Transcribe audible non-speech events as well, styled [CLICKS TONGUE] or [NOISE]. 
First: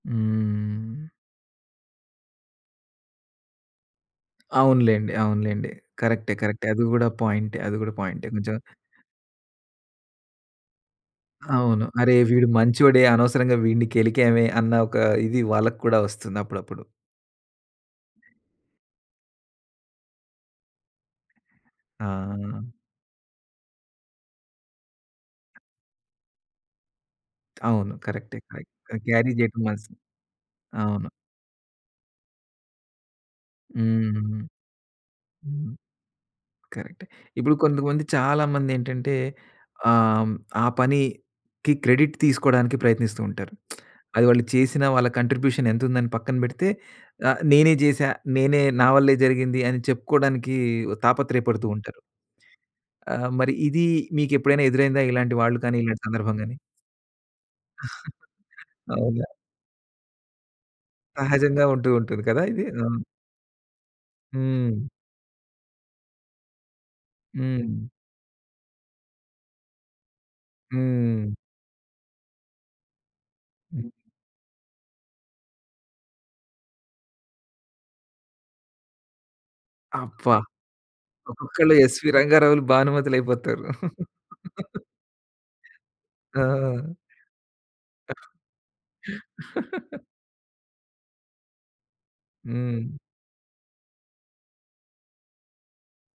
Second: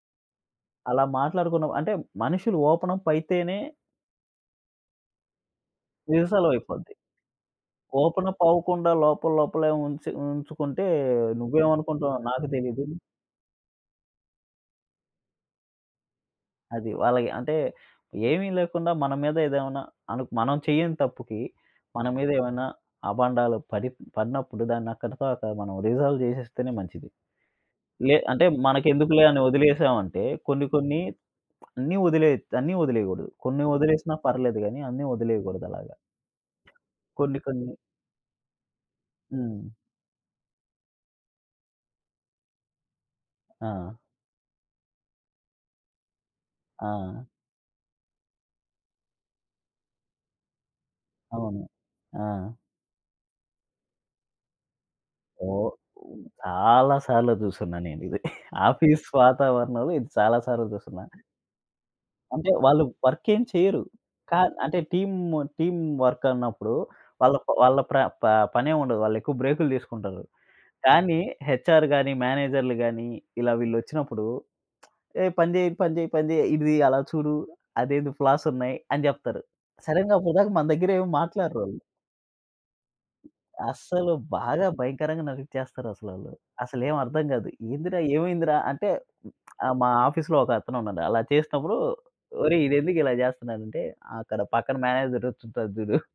అలా హ్మ్. మాట్లాడుకున్నాం. అంటే మనుషులు ఓపెన‌ప్ అయితేనే అవునులెండి, అవునులెండి. కరెక్టే, నిమిషాల్లో కరెక్టే. అది అయిపోద్ది. గూడా పాయింటే. అది గూడా పాయింటే. ఓపెన‌ప్ కొంచెం అవ్వకుండా లోపల లోపలే ఉంచి ఉంచుకుంటే, అవును. అరే! నువ్వేమనుకుంటున్నావో నాకు వీడు తెలీదు. మంచోడే అనవసరంగా వీడిని గెలికామే అన్న ఒక ఇది వాళ్ళకు కూడా వస్తుంది అప్పుడప్పుడు. అది. వాళ్ళకి అంటే, ఏమి లేకుండా మన మీద ఏదేమైనా అను మనం చెయ్యని తప్పుకి మన మీద ఏమైనా ఆ! అబాండాలు పడి పడినప్పుడు దాన్ని అక్కడితో అక్కడ మనం రిజాల్వ్ జేసేస్తేనే మంచిది. అవును. లే కరెక్టే. అంటే కరెక్ట్. మనకెందుకులే క్యారీ అని చేయకుండాల్సింది. వదిలేశామంటే, కొన్ని కొన్ని అవును. [SMACKS LIPS] అన్నీ వదిలేయొచ్చు. అన్నీ వదిలేయగూడదు. కొన్ని వదిలేసినా హ్మ్. పర్లేదు గాని అన్నీ హ్మ్. వదిలేయగూడదలాగ. కరెక్టే. కొన్ని ఇప్పుడు కొన్ని కొంతమంది, చాలా మందేంటంటే హ్మ్. ఆహ్, ఆ పనికి క్రెడిట్ తీసుకోవడానికి ప్రయత్నిస్తూ ఉంటారు. [SMACKS LIPS] ఆ! అది వాళ్ళు చేసినా, వాళ్ళ కాంట్రిబ్యూషన్ ఎంతుందని పక్కన పెడితే. ఆ! ఆహ్, నేనే చేశా, నేనే నా వల్లే జరిగింది అని చెప్పుకోవడానికి తాపత్రేయ అవును. పడుతూ ఉంటారు. ఆ! ఆహ్, మరి ఇది మీకెప్పుడైనా ఎదురైందా ఇలాంటి వాళ్ళు ఓహ్! కానీ? ఇలాంటి సందర్భం గాని? చాలా సార్లు జూసున్నా నేనిది. [CHUCKLES] [GIGGLES] ఆఫీస్ అవునా? వాతావరణంలో ఇది చాలా సార్లు చుసున్నా. సహజంగా ఉంటూ ఉంటుంది కద! అంటే ఇది. వాళ్ళు అవును. వర్కేం చెయ్యరు. కా అంటే హ్మ్. టీమ్ టీమ్ వర్క్ అన్నప్పుడు వాళ్ళ ప వాళ్ళ హ్మ్. ప్ర ప పనేముండదు. వాళ్ళెక్కువ బ్రేకు‌లు తీసుకుంటారు. కానీ హ్మ్. హెచ్‌ఆర్ గాని, మేనేజర్‌లు గాని, ఇలా వీళ్ళొచ్చినప్పుడు [SMACKS LIPS] "ఏయ్! పని జెయి, పని జెయి, పని జెయి, ఇది అలా చూడు. అదేంది ఫ్లాసున్నాయి" అని జెప్తారు. సడెన్‌గా అబ్బా! అప్పటిదాకా మన దగ్గర ఏమి మాట్లాడరు ఒక్కొక్కళ్ళు ఆళ్ళు. ఎస్‌వీ రంగారావులు, భానుమతులయిపోతారు. అస్సలు బాగా [CHUCKLES] భయంకరంగా నవ్విచ్చేస్తారసలాళ్ళు. ఆ! అసలేం అర్థం గాదు. ఏందిరా? ఏమైందిరా? అంటే, [CLICKS TONGUE] ఆ! మా [CHUCKLES] ఆఫీస్‌లో ఒక అతను ఉన్నాడు. అలా చేసినప్పుడు, ఒరేయ్! హ్మ్. ఈడెందుకు ఇలా చేస్తన్నాడంటే, అక్కడ పక్కన మేనేజర్ వచ్చుంటాడు చుడు.